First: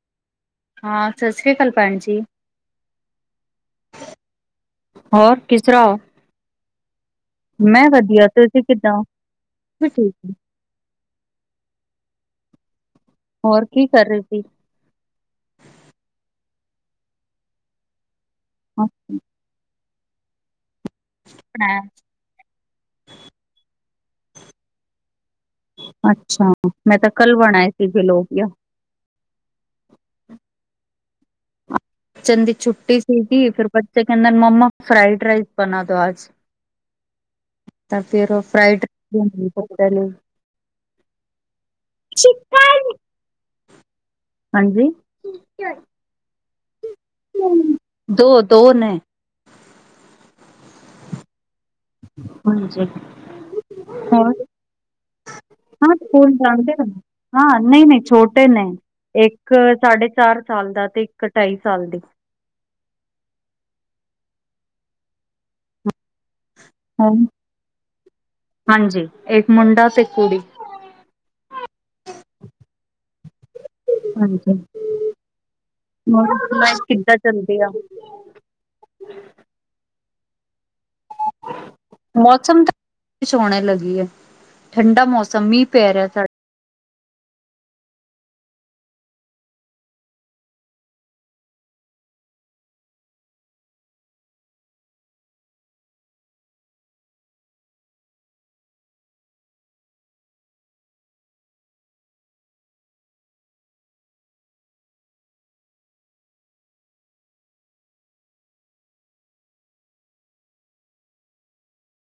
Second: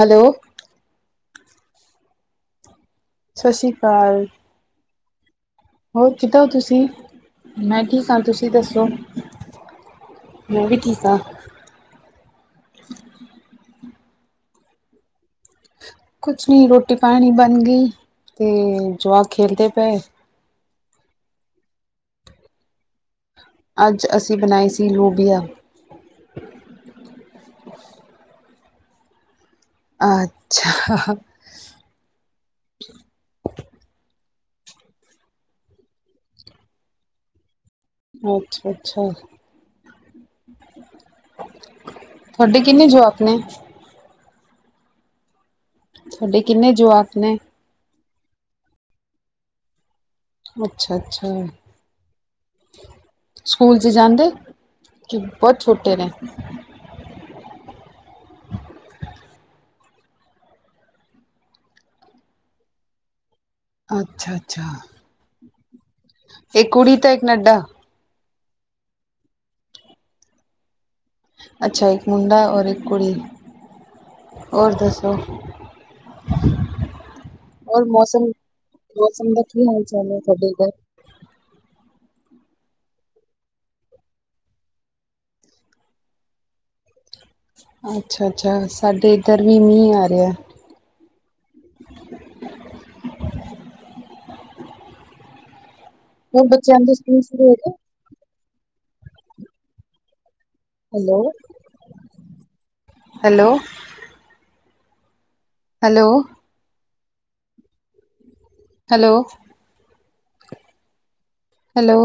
Hello. ਹਾਂ, ਸਸ ਸ੍ਰੀ ਕਾਲ ਭੈਣ ਜੀ। ਸਸ ਸੀ ਕਾਲ। ਹੋਰ ਕਿਸ ਤਰ੍ਹਾਂ ਹੋ? ਹੋਰ ਕਿੱਦਾਂ ਤੁਸੀਂ? ਮੈਂ ਠੀਕ ਆ, ਵਧੀਆ ਤੁਸੀਂ ਦੱਸੋ? ਕਿੱਦਾਂ ਹੋ? ਮੈਂ ਠੀਕ ਹੈ। ਮੈਂ ਵੀ ਠੀਕ ਹਾਂ। ਹੋਰ ਕੀ ਕਰ ਰਹੇ ਸੀ। ਕੁਛ ਨੀ ਰੋਟੀ ਪਾਣੀ ਬਣ ਗਈ ਤੇ ਜਵਾਕ ਖੇਲਦੇ ਪਏ। ਹਾਂ ਅੱਜ ਅਸੀਂ ਬਣਾਈ ਸੀ ਲੋਬੀਆ। ਕਲ ਵਣਾਏ ਸੀ। ਜੇ ਲੋਕਆ ਅੱਛਾ। ਬੱਚੇ ਦੀ ਛੁੱਟੀ ਸੀਗੀ ਫਿਰ ਬੱਚੇ ਕਹਿੰਦਾ। ਮੰਮਾ ਫਾਈਡ ਰਾਈਸ ਬਣਾ ਦੋ ਅੱਜ। ਤਾਂ ਫਿਰ ਉਹ ਫਰਾਈਡ ਰ ਤੁਆਡੇ ਕਿੰਨੇ ਜੋਬ ਨੇ? ਹਾਂਜੀ। ਤੁਆਡੇ ਕਿੰਨੇ ਜਵਾਕ ਨੇ? ਦੋ- ਦੋ ਨੇ। ਅੱਛਾ- ਅੱਛਾ। ਹਾਂਜੀ ਸਕੂਲ ਚ ਜਾਂਦੇ। ਹੋਰ ਬਹੁਤ ਹਾਂ ਛੋਟੇ ਨੇ? ਸਕੂਲ ਜਾਂਦੇ ਨੇ, ਹਾਂ ਨਈ- ਨਈ ਛੋਟੇ ਨੇ, ਏਕ ਇੱਕ ਸਾਢੇ ਚਾਰ ਸਾਲ ਦਾ ਤੇ ਇੱਕ ਢਾਈ ਸਾਲ ਦੀ। ਅੱਛਾ- ਅੱਛਾ। ਇੱਕ ਕੁੜੀ ਤਾਂ ਇੱਕ ਹੁਣ ਨੱਡਾ। ਹਾਂਜੀ ਏਕ ਮੁੰਡਾ ਤੇ ਕੁੜੀ। ਅੱਛਾ, ਇੱਕ ਮੁੰਡਾ ਔਰ ਇੱਕ ਕੁੜੀ ਹਾਂਜੀ ਓਰ ਦੱਸੋ? ਕਿੱਦਾਂ ਚੱਲਦੀ ਆ ਓਰ ਮੌਸਮ, ਮੌਸਮ ਦਾ ਕੀ ਹਾਲ- ਚਾਲ ਐ ਤੁਆਡੇ ਇਧਰ ਮੌਸਮ ਤਾਂ ਸੋਣੇ ਲੱਗੀ ਐ। ਠੰਡਾ ਮੌਸਮ ਮੀਂਹ ਪੈ ਰਿਆ ਸਾਡਾ ਅੱਛਾ-ਅੱਛਾ ਸਾਡੇ ਇੱਧਰ ਵੀ ਮੀਂਹ ਆ ਰਿਆ [inaudible] ਓਰ ਬੱਚਿਆਂ ਦੇ ਸਕੂਲ ਸ਼ੁਰੂ ਹੋਗਏ? Hello, hello. Hello. Hello. Hello.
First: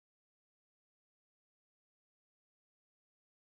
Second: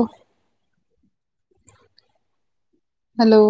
Hello.